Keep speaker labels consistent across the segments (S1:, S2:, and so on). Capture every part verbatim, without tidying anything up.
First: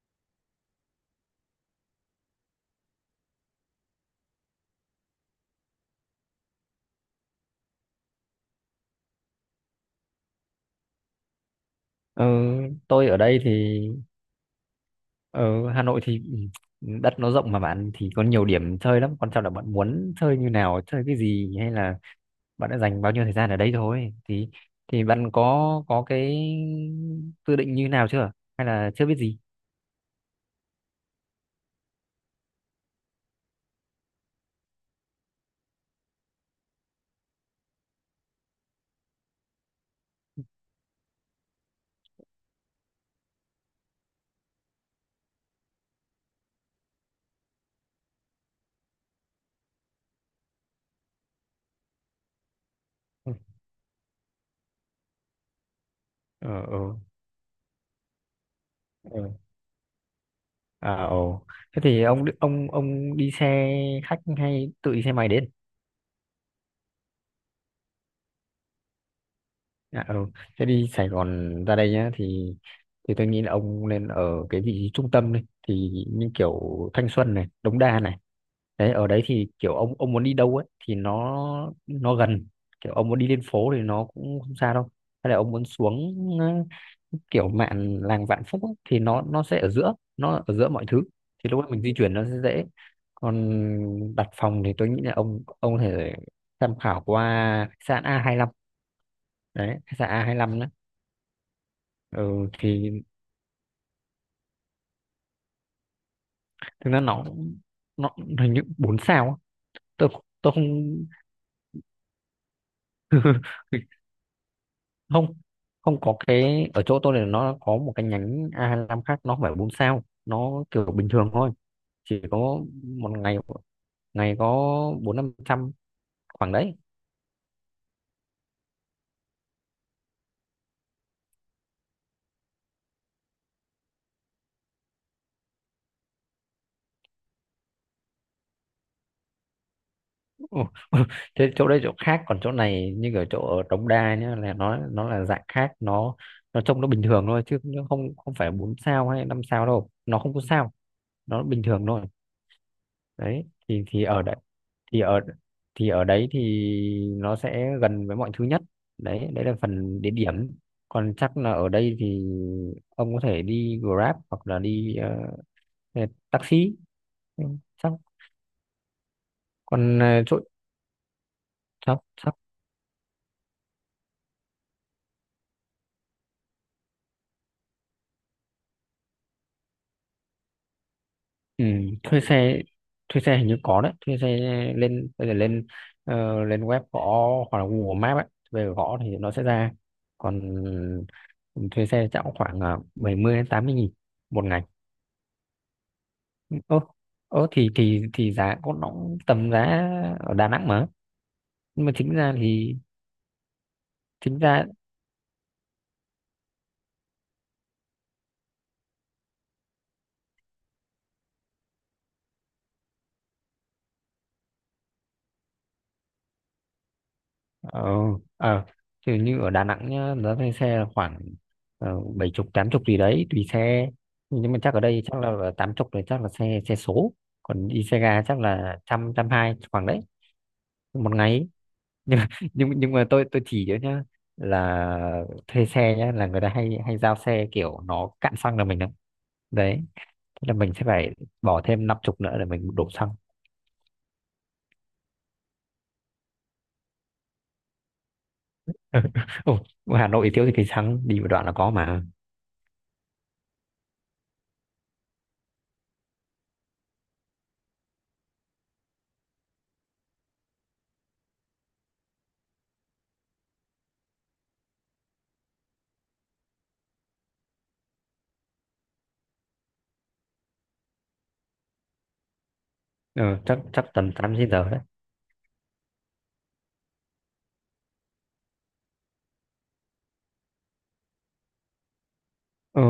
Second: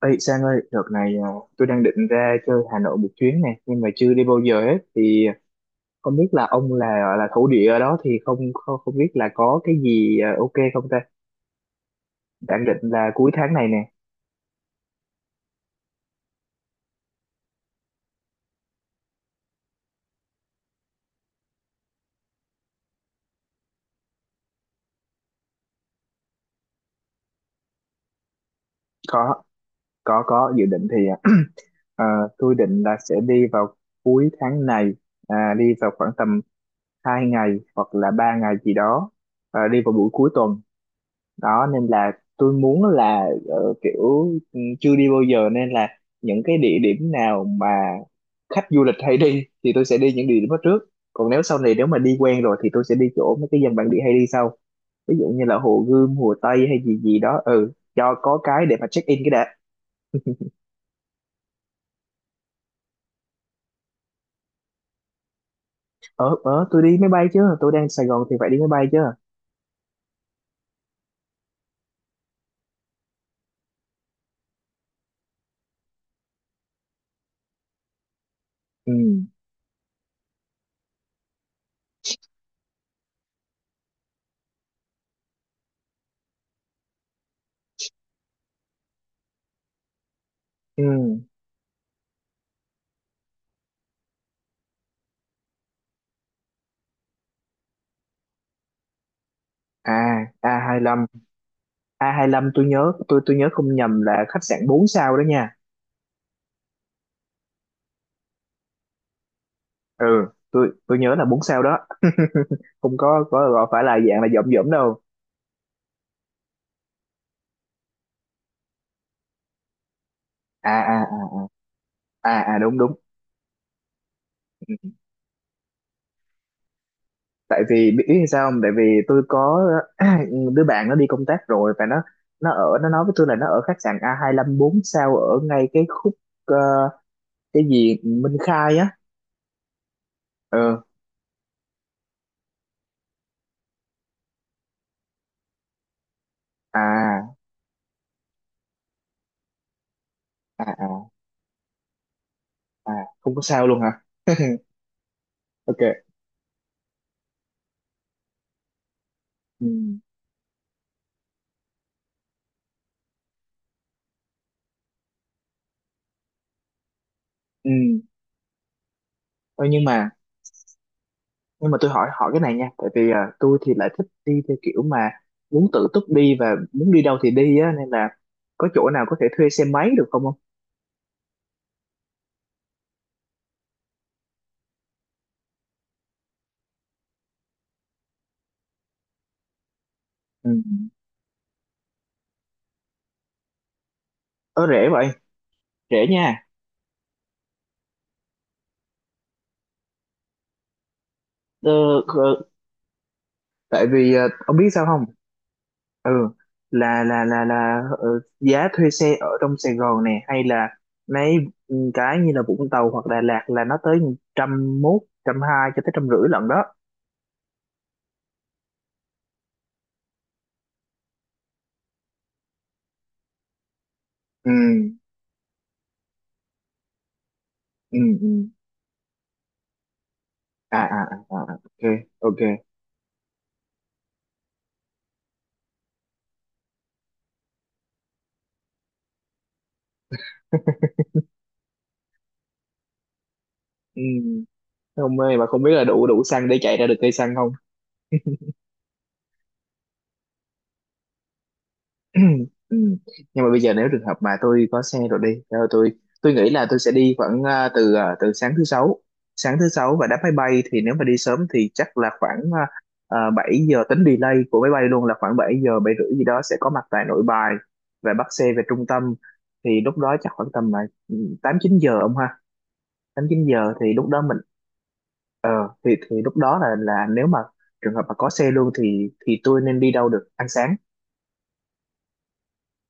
S1: Ê Sang ơi, đợt này à, tôi đang định ra chơi Hà Nội một chuyến này, nhưng mà chưa đi bao giờ hết. Thì không biết là ông là là thổ địa ở đó thì không không, không biết là có cái gì à, ok không ta?
S2: Ờ,
S1: Đang định
S2: tôi
S1: là
S2: ở
S1: cuối
S2: đây thì
S1: tháng này nè.
S2: ở Hà Nội thì ừ, đất nó rộng mà bạn thì có nhiều điểm chơi lắm, quan trọng là bạn muốn chơi như nào, chơi cái gì, hay là bạn đã dành bao nhiêu thời gian ở đây thôi. thì thì bạn có có cái dự định như nào chưa, hay là chưa biết
S1: Có
S2: gì?
S1: có có dự định thì à, à, tôi định là sẽ đi vào cuối tháng này, à, đi vào khoảng tầm hai ngày hoặc là ba ngày gì đó, à, đi vào buổi cuối tuần. Đó nên là tôi muốn là ờ, kiểu ừ, chưa đi bao giờ nên là những cái địa điểm nào mà khách du lịch hay đi thì tôi sẽ đi những địa điểm đó trước. Còn nếu sau này nếu mà đi quen rồi thì tôi sẽ đi
S2: Ừ
S1: chỗ mấy cái dân bản địa hay đi sau, ví dụ như là Hồ Gươm, Hồ
S2: ừ
S1: Tây hay
S2: ừ
S1: gì gì đó, ừ, cho có cái để mà check in cái
S2: ừ.
S1: đã.
S2: à ồ Thế thì ông ông ông đi xe khách hay tự đi xe máy đến?
S1: ờ ờ tôi đi máy bay chứ, tôi đang Sài Gòn thì phải đi máy bay chứ.
S2: Dạ, ừ. Thế đi Sài Gòn ra đây nhá thì thì tôi nghĩ là ông nên ở cái vị trí trung tâm đi, thì như kiểu Thanh Xuân này, Đống Đa này.
S1: Ừ,
S2: Đấy, ở đấy thì kiểu ông ông muốn đi đâu ấy thì nó nó gần. Kiểu ông muốn đi lên phố thì nó cũng không xa đâu. Hay là ông muốn xuống ờ, kiểu mạn làng Vạn Phúc ấy, thì nó nó sẽ ở giữa, nó ở giữa
S1: ừ.
S2: mọi thứ. Thì lúc đó mình di chuyển nó sẽ dễ. Còn đặt phòng thì tôi nghĩ là ông ông có thể tham khảo qua khách sạn a hai lăm, đấy khách sạn
S1: À, a
S2: a hai lăm.
S1: hai lăm. A hai
S2: ừ,
S1: lăm tôi
S2: thì
S1: nhớ tôi tôi nhớ không nhầm là khách sạn bốn sao đó nha.
S2: thực ra nó nó hình như bốn sao á.
S1: Ừ,
S2: tôi tôi
S1: tôi
S2: không
S1: tôi nhớ là bốn sao đó không có có gọi phải là dạng là dỏm dỏm đâu.
S2: không. Không có, cái ở chỗ tôi này nó có một cái nhánh a hai lăm hai lăm khác, nó không phải bốn sao, nó
S1: à
S2: kiểu
S1: à
S2: bình thường
S1: à
S2: thôi, chỉ có
S1: à à đúng đúng.
S2: một ngày, ngày có
S1: Ừ.
S2: bốn năm trăm, khoảng đấy.
S1: Tại vì biết biết sao không, tại vì tôi có đứa bạn nó đi công tác rồi và nó nó ở nó nói với tôi là nó ở khách sạn a hai lăm hai lăm bốn sao ở ngay cái khúc ờ, cái gì Minh Khai á.
S2: Ừ.
S1: Ừ.
S2: Thế chỗ đây chỗ khác, còn chỗ này như ở chỗ ở Đống Đa nhá, là nó nó là dạng khác, nó nó trông nó bình thường
S1: à
S2: thôi, chứ nó không, không phải bốn sao hay năm sao đâu, nó không có
S1: à
S2: sao,
S1: à
S2: nó bình thường thôi.
S1: à không có
S2: Đấy
S1: sao luôn
S2: thì
S1: hả?
S2: thì ở đấy, thì ở thì ở
S1: Ok.
S2: đấy thì nó sẽ gần với mọi thứ nhất. Đấy đấy là
S1: Ừ. Ừ.
S2: phần địa điểm. Còn chắc là ở đây thì ông có thể đi Grab hoặc là đi ờ, ờ, taxi. Ừ,
S1: Ừ.
S2: chắc
S1: Thôi, nhưng
S2: còn
S1: mà
S2: ờ, chỗ
S1: nhưng mà tôi
S2: chắc
S1: hỏi hỏi
S2: chắc
S1: cái này nha, tại vì à, tôi thì lại thích đi theo kiểu mà muốn tự túc đi và muốn đi đâu thì đi á, nên là có chỗ nào có thể thuê xe máy được không không
S2: ừ, thuê xe. Thuê xe hình như có đấy. Thuê xe, lên bây giờ lên ờ, lên web gõ hoặc là Google Maps ấy về gõ thì nó sẽ ra. Còn
S1: ừ.
S2: ừ, thuê xe chắc cũng khoảng uh, bảy mươi đến tám mươi nghìn một ngày.
S1: Ờ rẻ vậy, rẻ nha.
S2: Ô ô thì thì thì giá có nó cũng tầm giá ở Đà Nẵng mà. Nhưng mà
S1: ờ,
S2: chính ra
S1: ờ,
S2: thì
S1: Tại vì ờ,
S2: chính
S1: ông
S2: ra
S1: biết sao không? Ừ, là là là là ờ, giá thuê xe ở trong Sài Gòn này hay là mấy ừ, cái như là Vũng Tàu hoặc Đà Lạt là nó tới trăm mốt trăm hai cho tới trăm rưỡi lận đó.
S2: ờ ờ thì như ở Đà Nẵng nhá, giá thuê xe là khoảng uh, bảy chục tám chục gì đấy, tùy xe.
S1: Ừ,
S2: Nhưng mà chắc ở đây chắc là tám chục rồi, chắc là xe, xe số. Còn đi
S1: ừ,
S2: xe ga
S1: ừ.
S2: chắc là trăm, trăm hai khoảng đấy,
S1: à à
S2: một
S1: à
S2: ngày ấy.
S1: à, ok.
S2: Nhưng mà-
S1: Ok.
S2: nhưng nhưng mà tôi tôi chỉ cho nhá là thuê xe nhá, là người ta hay hay giao xe kiểu nó cạn xăng là mình đấy đấy. Thế là mình sẽ phải bỏ thêm năm chục nữa để mình đổ xăng.
S1: Ừ. Không ơi, mà không biết là đủ đủ xăng để chạy ra được cây xăng không?
S2: Ồ, Hà Nội thiếu thì cái xăng đi một đoạn là có mà.
S1: Nhưng mà bây giờ nếu trường hợp mà tôi có xe rồi đi, rồi tôi tôi nghĩ là tôi sẽ đi khoảng à, từ à, từ sáng thứ sáu, sáng thứ sáu và đáp máy bay thì nếu mà đi sớm thì chắc là khoảng uh, 7 giờ, tính delay của máy bay luôn là khoảng bảy giờ bảy rưỡi gì đó sẽ có mặt tại Nội Bài và bắt xe về trung tâm, thì lúc đó chắc khoảng tầm là ừ, tám chín giờ ông ha.
S2: Ừ,
S1: Tám chín
S2: chắc
S1: giờ
S2: chắc
S1: thì lúc
S2: tầm
S1: đó
S2: tám
S1: mình
S2: chín giờ đấy.
S1: Ờ, thì thì lúc đó là là nếu mà trường hợp mà có xe luôn thì thì tôi nên đi đâu được ăn sáng?
S2: Ừ,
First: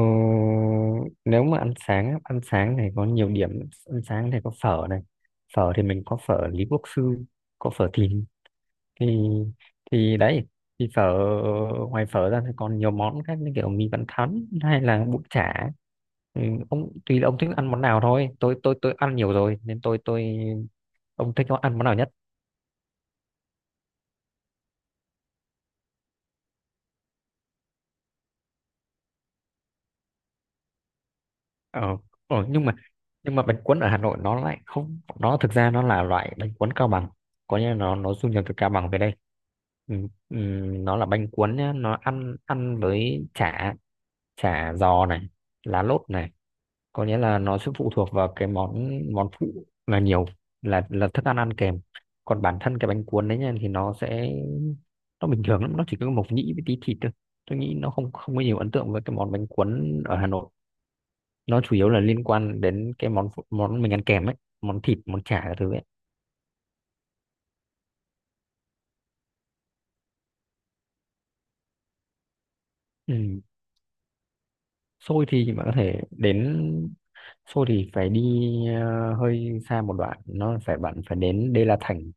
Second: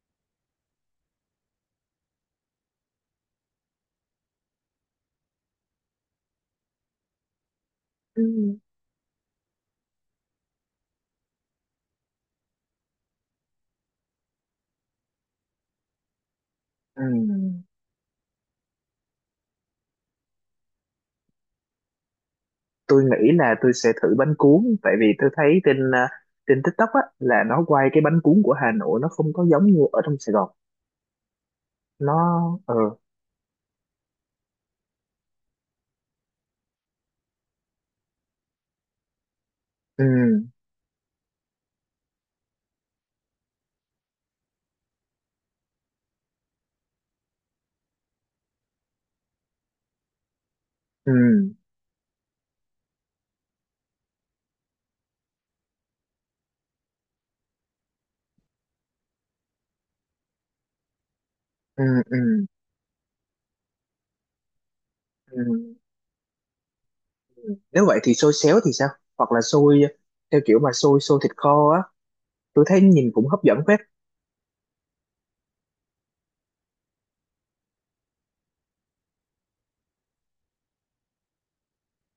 S2: nếu mà ăn sáng á, ăn sáng này có nhiều điểm, ăn sáng này có phở này, phở thì mình có phở Lý Quốc Sư, có phở Thìn,
S1: Ừ.
S2: thì thì đấy. Thì phở, ngoài phở ra thì còn nhiều món khác như kiểu mì Vạn Thắn hay là bún chả. Ừ, ông
S1: Ừ,
S2: tùy là
S1: Ừ.
S2: ông thích ăn món nào thôi, tôi tôi tôi ăn nhiều rồi nên tôi tôi ông thích ăn món nào nhất?
S1: Tôi nghĩ là tôi sẽ thử bánh cuốn, tại vì tôi thấy trên à, trên TikTok á là nó quay cái bánh cuốn của Hà Nội nó không có giống như ở trong Sài Gòn.
S2: ờ, ờ
S1: Nó
S2: nhưng mà
S1: ờ.
S2: nhưng mà bánh cuốn ở Hà Nội nó lại không, nó thực ra nó là loại bánh cuốn Cao Bằng, có nghĩa là nó nó du nhập từ Cao Bằng về đây. ừ,
S1: Ừ,
S2: ừ, nó là bánh cuốn nhá, nó ăn ăn với chả, chả giò này, lá lốt này, có nghĩa là nó sẽ phụ thuộc vào cái món món phụ là nhiều, là là
S1: ừ,
S2: thức ăn, ăn kèm. Còn bản thân cái bánh cuốn đấy nha thì nó sẽ, nó bình thường lắm, nó chỉ có mộc nhĩ với tí thịt thôi. Tôi nghĩ nó không, không có nhiều ấn tượng với cái món bánh cuốn ở Hà Nội, nó chủ
S1: ừ.
S2: yếu là liên
S1: Ừ.
S2: quan đến cái món phụ- món mình ăn kèm ấy, món thịt món chả các thứ
S1: Ừ.
S2: ấy.
S1: Nếu vậy thì xôi xéo thì sao? Hoặc là xôi theo kiểu mà xôi xôi thịt kho á, tôi thấy nhìn
S2: Ừ.
S1: cũng hấp dẫn phết.
S2: Xôi thì bạn có thể đến, xôi thì phải đi ờ, hơi xa một đoạn, nó phải bạn phải đến Đê La Thành.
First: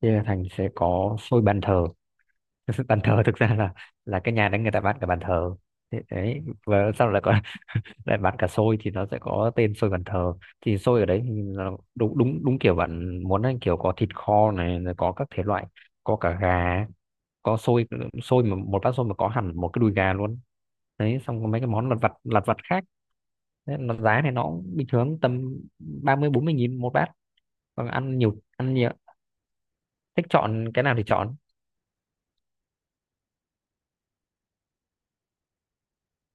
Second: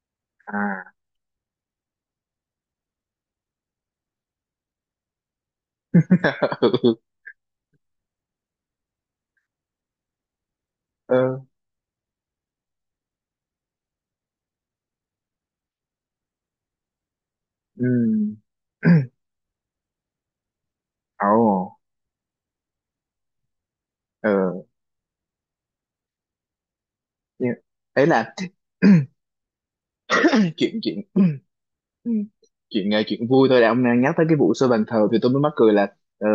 S2: Đê La Thành sẽ
S1: À.
S2: có xôi bàn thờ. Bàn thờ thực ra là là cái nhà đấy người ta bán cả bàn thờ, thế đấy, và sau lại còn lại bán cả xôi, thì nó sẽ có tên xôi bàn thờ. Thì xôi ở đấy thì
S1: Ừ.
S2: là đúng đúng đúng kiểu bạn muốn ấy, kiểu có thịt kho này rồi có các thể loại, có cả gà, có xôi.
S1: Ừ.
S2: Xôi mà một bát xôi mà có hẳn một cái đùi gà luôn. Đấy,
S1: Ồ.
S2: xong có mấy cái món lặt vặt lặt vặt khác. Thế nó giá này nó
S1: Ừ.
S2: cũng bình thường tầm ba mươi bốn mươi nghìn một bát.
S1: Nhưng
S2: Còn
S1: ấy
S2: ăn
S1: là
S2: nhiều, ăn nhiều, thích chọn
S1: chuyện
S2: cái nào
S1: chuyện
S2: thì chọn.
S1: chuyện ờ, chuyện vui thôi đã, ông đang nhắc tới cái vụ xây bàn thờ thì tôi mới mắc cười là ờ,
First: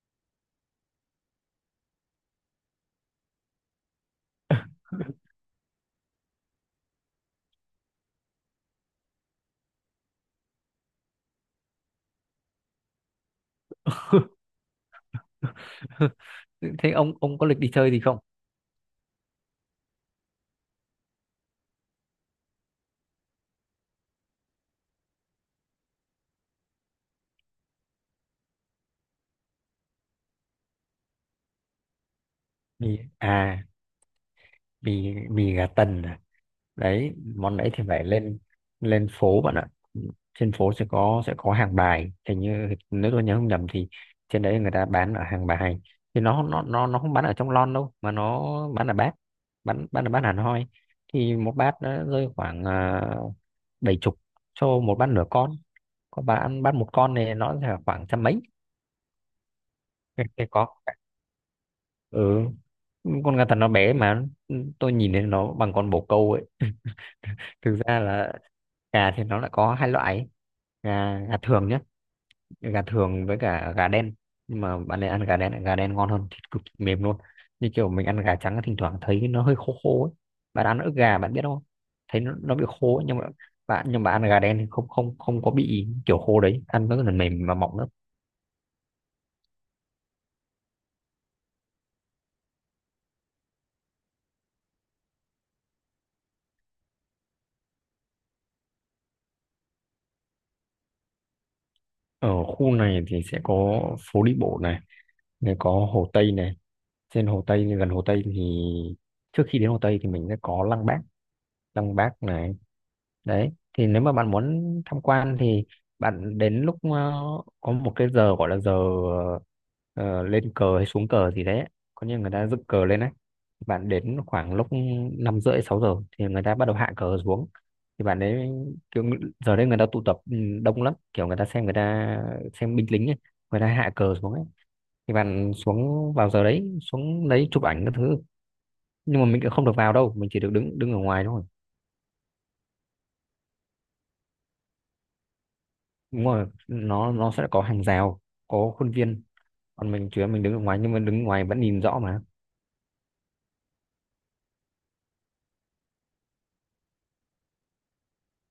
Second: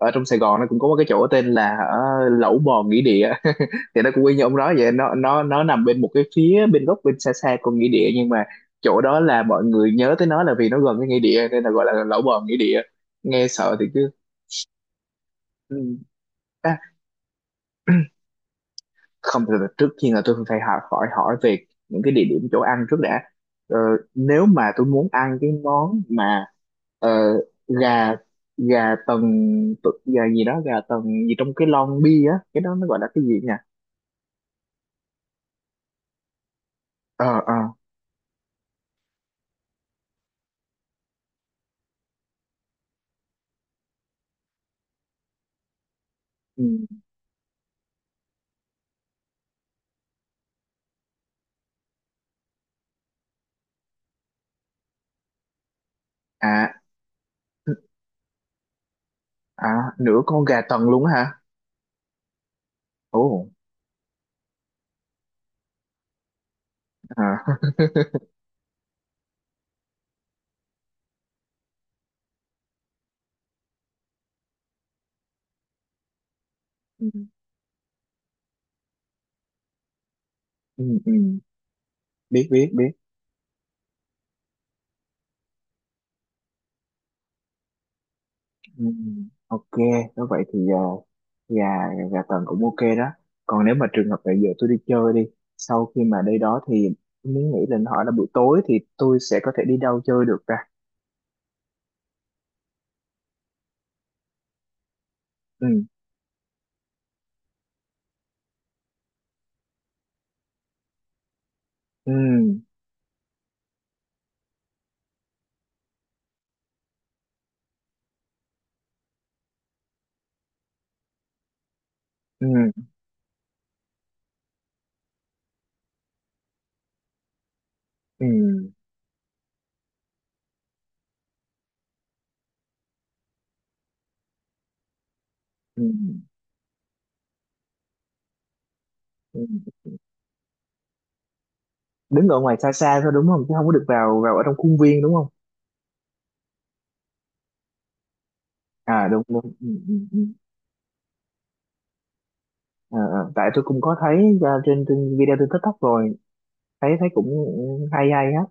S1: ở trong Sài Gòn nó cũng có một cái chỗ tên là ờ, Lẩu Bò Nghĩa Địa thì nó cũng y như ông nói vậy, nó nó nó nằm bên một cái phía bên góc bên xa xa con nghĩa địa, nhưng mà chỗ đó là mọi người nhớ tới nó là vì nó gần cái nghĩa địa nên là gọi là Lẩu Bò Nghĩa Địa, nghe sợ thì cứ. Ừ.
S2: Thế ông ông có lịch đi chơi gì không?
S1: Không, từ từ, trước tiên là tôi phải hỏi hỏi hỏi về những cái địa điểm chỗ ăn trước đã. ờ, Nếu mà tôi muốn ăn cái món mà ờ, gà, gà tần, tu- gà gì đó gà tần gì trong cái lon bia á, cái đó nó
S2: Ừ.
S1: gọi là cái gì nhỉ?
S2: À, mì mì gà tần à. Đấy,
S1: Ờ ờ
S2: món đấy thì phải lên, lên phố bạn ạ. Trên phố sẽ có, sẽ có hàng bài, hình như nếu tôi nhớ không nhầm thì trên đấy người ta bán ở hàng bài. Thì nó nó
S1: Ừ.
S2: nó nó không bán ở trong lon đâu mà nó bán ở bát, bán bán ở bát hẳn hoi. Thì một bát nó rơi khoảng uh, bảy chục cho một bát nửa con, có bán bát
S1: À
S2: một con này nó là khoảng trăm mấy.
S1: à. Nửa
S2: cái
S1: con
S2: cái
S1: gà
S2: có
S1: tần luôn á hả?
S2: ừ, con gà
S1: Ồ.
S2: tần nó bé mà, tôi nhìn thấy nó bằng con bồ câu ấy.
S1: À
S2: Thực ra là gà thì nó lại có hai loại, gà, gà thường nhé, gà thường với cả gà đen. Nhưng mà bạn nên ăn gà đen, gà đen ngon hơn, thịt cực kỳ mềm
S1: Ừ.
S2: luôn. Như kiểu mình ăn gà trắng thỉnh thoảng thấy nó hơi khô khô ấy, bạn ăn
S1: Ừ,
S2: ức
S1: ừ.
S2: gà bạn biết không, thấy nó,
S1: biết
S2: nó bị
S1: biết biết.
S2: khô ấy, nhưng mà bạn, nhưng mà ăn gà đen thì không, không không có bị kiểu khô đấy, ăn rất là mềm và mọng lắm.
S1: Ừ, ok. Nếu vậy thì à, gà, gà tần cũng ok đó. Còn nếu mà trường hợp là giờ tôi đi chơi đi, sau khi mà đi đó thì mới nghĩ lên hỏi là buổi tối thì tôi sẽ có thể đi đâu chơi được ta?
S2: Ở khu này thì sẽ có phố đi bộ này, này
S1: Ừ.
S2: có hồ Tây này. Trên hồ Tây, gần hồ Tây thì, trước khi đến hồ Tây thì mình sẽ có Lăng Bác, Lăng
S1: Ừ.
S2: Bác này. Đấy, thì nếu mà bạn muốn tham quan thì bạn đến lúc ờ, có một cái giờ gọi là giờ ờ, lên cờ hay xuống cờ gì đấy, có như người
S1: Ừ.
S2: ta dựng cờ lên đấy. Bạn đến khoảng lúc năm rưỡi sáu giờ thì người ta bắt đầu hạ cờ xuống, thì bạn
S1: Ừ.
S2: đấy, kiểu ng- giờ đấy người ta tụ tập ừ, đông lắm, kiểu người ta xem, người ta xem binh lính ấy, người ta hạ cờ xuống ấy. Thì bạn
S1: Ừ.
S2: xuống vào giờ đấy, xuống lấy chụp ảnh các thứ, nhưng mà mình cũng không
S1: Ừ.
S2: được vào đâu, mình chỉ được đứng đứng ở ngoài thôi.
S1: Đứng ở ngoài xa xa thôi đúng không, chứ không có được vào vào ở trong khuôn viên đúng không?
S2: Đúng rồi, nó nó sẽ có hàng rào, có khuôn
S1: À đúng
S2: viên.
S1: đúng. Ừ,
S2: Còn
S1: ừ,
S2: mình
S1: ừ.
S2: chỉ là mình đứng ở ngoài, nhưng mà đứng ngoài vẫn nhìn rõ mà.
S1: Ờ, ờ, tại tôi cũng có thấy ra trên, trên video trên TikTok rồi, thấy thấy cũng hay hay á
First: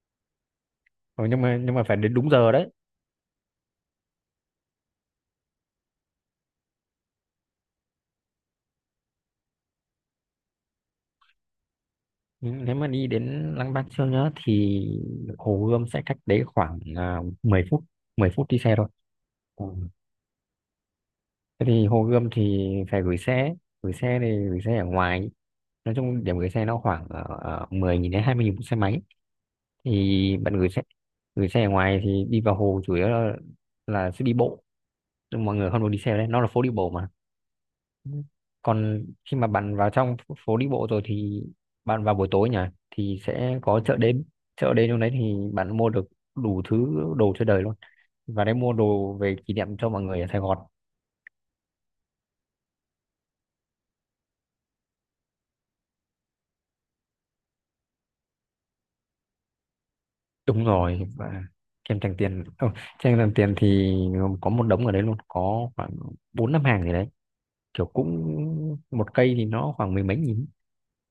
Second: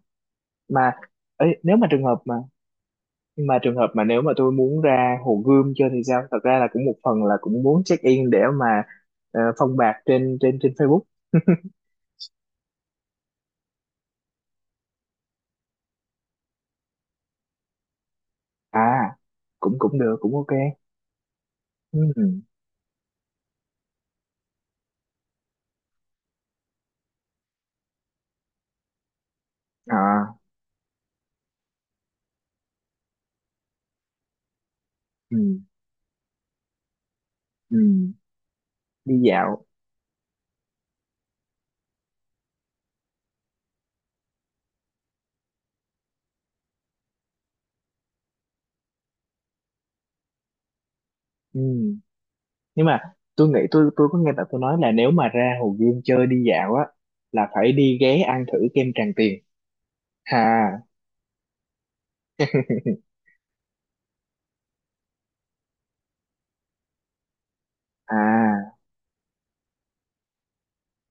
S1: mà.
S2: Ừ, nhưng
S1: Ấy,
S2: mà nhưng
S1: nếu
S2: mà
S1: mà
S2: phải
S1: trường
S2: đến
S1: hợp
S2: đúng
S1: mà
S2: giờ đấy.
S1: Nhưng mà trường hợp mà nếu mà tôi muốn ra Hồ Gươm chơi thì sao? Thật ra là cũng một phần là cũng muốn check in để mà ờ, phong bạc trên trên trên Facebook.
S2: Nhưng nếu mà đi đến Lăng Bác Chương nhá thì Hồ Gươm sẽ cách đấy khoảng à, mười phút, mười phút đi xe thôi.
S1: À,
S2: Ừ.
S1: cũng cũng được, cũng ok.
S2: Thế thì Hồ Gươm
S1: Ừ.
S2: thì phải gửi xe, gửi xe thì gửi xe ở ngoài, nói chung điểm gửi xe nó khoảng uh, mười nghìn đến hai mươi nghìn một xe máy.
S1: À,
S2: Thì bạn gửi xe, gửi xe ở ngoài thì đi vào hồ chủ yếu là, là sẽ đi bộ.
S1: ừ.
S2: Nhưng mọi người không được đi xe đấy, nó là phố đi bộ mà.
S1: Ừ.
S2: Còn
S1: Đi
S2: khi mà
S1: dạo.
S2: bạn vào trong phố đi bộ rồi thì, bạn vào buổi tối nhỉ, thì sẽ có chợ đêm. Chợ đêm trong đấy thì bạn mua được đủ thứ, đồ chơi đời luôn, và đấy mua đồ về kỷ niệm cho mọi người ở Sài Gòn.
S1: Ừ. Nhưng mà tôi nghĩ tôi tôi có nghe bạn tôi nói là nếu mà ra Hồ Gươm chơi đi dạo á là phải đi ghé ăn thử kem Tràng Tiền.
S2: Đúng
S1: À.
S2: rồi, và kem Tràng Tiền, ừ, kem Tràng Tiền thì có một đống ở đấy luôn, có khoảng bốn năm hàng gì đấy, kiểu
S1: À.
S2: cũng một cây thì nó khoảng mười mấy nghìn.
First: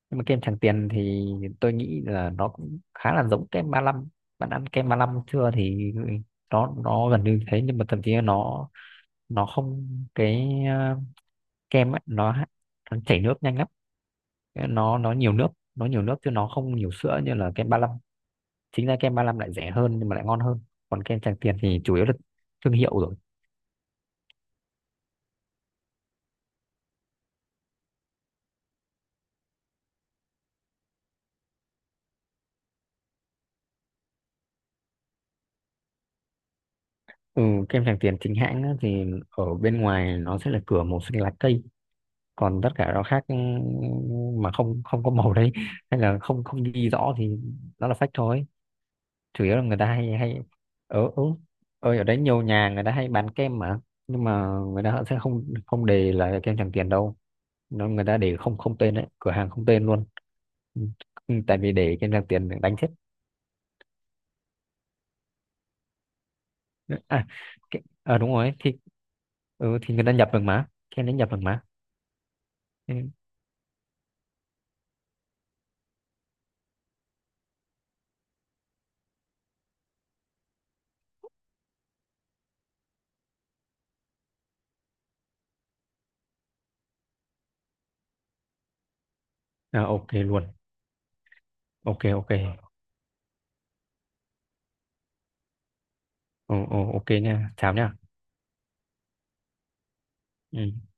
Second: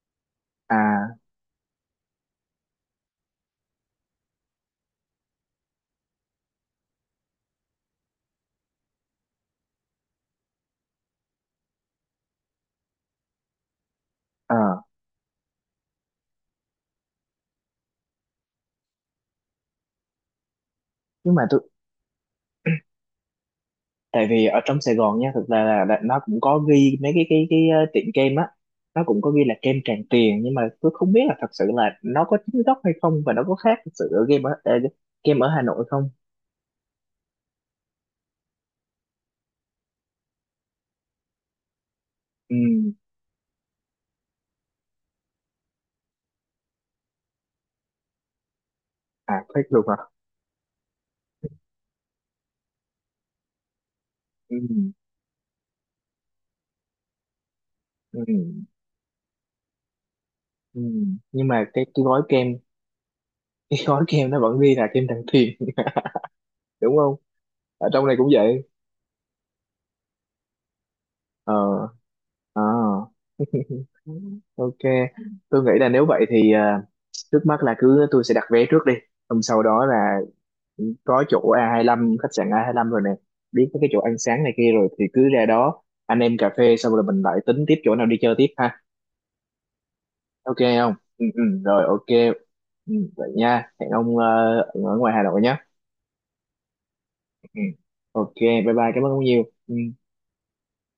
S2: Nhưng mà kem Tràng Tiền
S1: À.
S2: thì tôi nghĩ là nó cũng khá là giống kem ba lăm. Bạn ăn kem ba lăm chưa thì nó nó gần như thế, nhưng mà thậm chí là nó nó không, cái ờ, kem ấy nó, nó chảy nước nhanh lắm,
S1: Ờ.
S2: nó nó nhiều nước, nó nhiều nước chứ nó không nhiều sữa như là kem ba lăm. Chính ra kem ba lăm lại rẻ hơn nhưng mà lại ngon hơn. Còn kem
S1: Nhưng
S2: Tràng
S1: mà
S2: Tiền
S1: tôi
S2: thì chủ yếu là thương hiệu rồi.
S1: Tại vì ở trong Sài Gòn nha, thực ra là đã- nó cũng có ghi mấy cái cái cái ờ, tiệm kem á, nó cũng có ghi là kem Tràng Tiền, nhưng mà tôi không biết là thật sự là nó có chính gốc hay không, và nó có khác thật sự ở game ở ờ, kem ở Hà Nội không?
S2: Ừ, kem Tràng Tiền chính hãng á thì ở bên ngoài nó sẽ là cửa màu xanh lá cây,
S1: Ừ.
S2: còn tất cả rau khác ừ, mà không, không có màu đấy, hay là không, không ghi rõ thì nó là fake thôi.
S1: À
S2: Chủ yếu
S1: khác
S2: là người
S1: được
S2: ta
S1: hả?
S2: hay hay ở ừ, ơi ở đấy nhiều nhà người ta hay bán kem mà, nhưng mà
S1: Ừ.
S2: người ta sẽ không, không đề là kem Tràng Tiền đâu, nó người ta
S1: Ừ.
S2: để không, không tên đấy, cửa hàng không tên luôn.
S1: Ừ.
S2: Ừ, ừ,
S1: Nhưng
S2: tại
S1: mà
S2: vì
S1: cái
S2: để
S1: cái
S2: kem
S1: gói
S2: Tràng Tiền
S1: kem
S2: đánh chết.
S1: cái gói kem nó vẫn ghi là kem Tràng Tiền đúng không?
S2: À, cái,
S1: Ở trong này
S2: à
S1: cũng
S2: đúng rồi
S1: vậy.
S2: thì ừ, thì người ta nhập được mà, kem đấy nhập được
S1: Ờ.
S2: mà.
S1: À.
S2: Ừ.
S1: Ok, tôi nghĩ là nếu vậy thì ờ, trước mắt là cứ tôi sẽ đặt vé trước đi, xong sau đó là có chỗ a hai lăm, khách sạn a hai lăm rồi nè, biết mấy cái chỗ ăn sáng này kia rồi, thì cứ ra đó anh em cà phê xong rồi mình lại tính tiếp chỗ nào đi chơi tiếp ha.
S2: À, ok luôn.
S1: Ok không, ừ, ừ, rồi
S2: Ok
S1: ok.
S2: ok.
S1: Ừ, vậy nha, hẹn ông ờ, ở ngoài Hà Nội nhé.
S2: Ừ, ừ, ok nha,
S1: Ừ.
S2: chào nha.
S1: Ok bye bye, cảm ơn ông nhiều. Ừ.
S2: Ừ.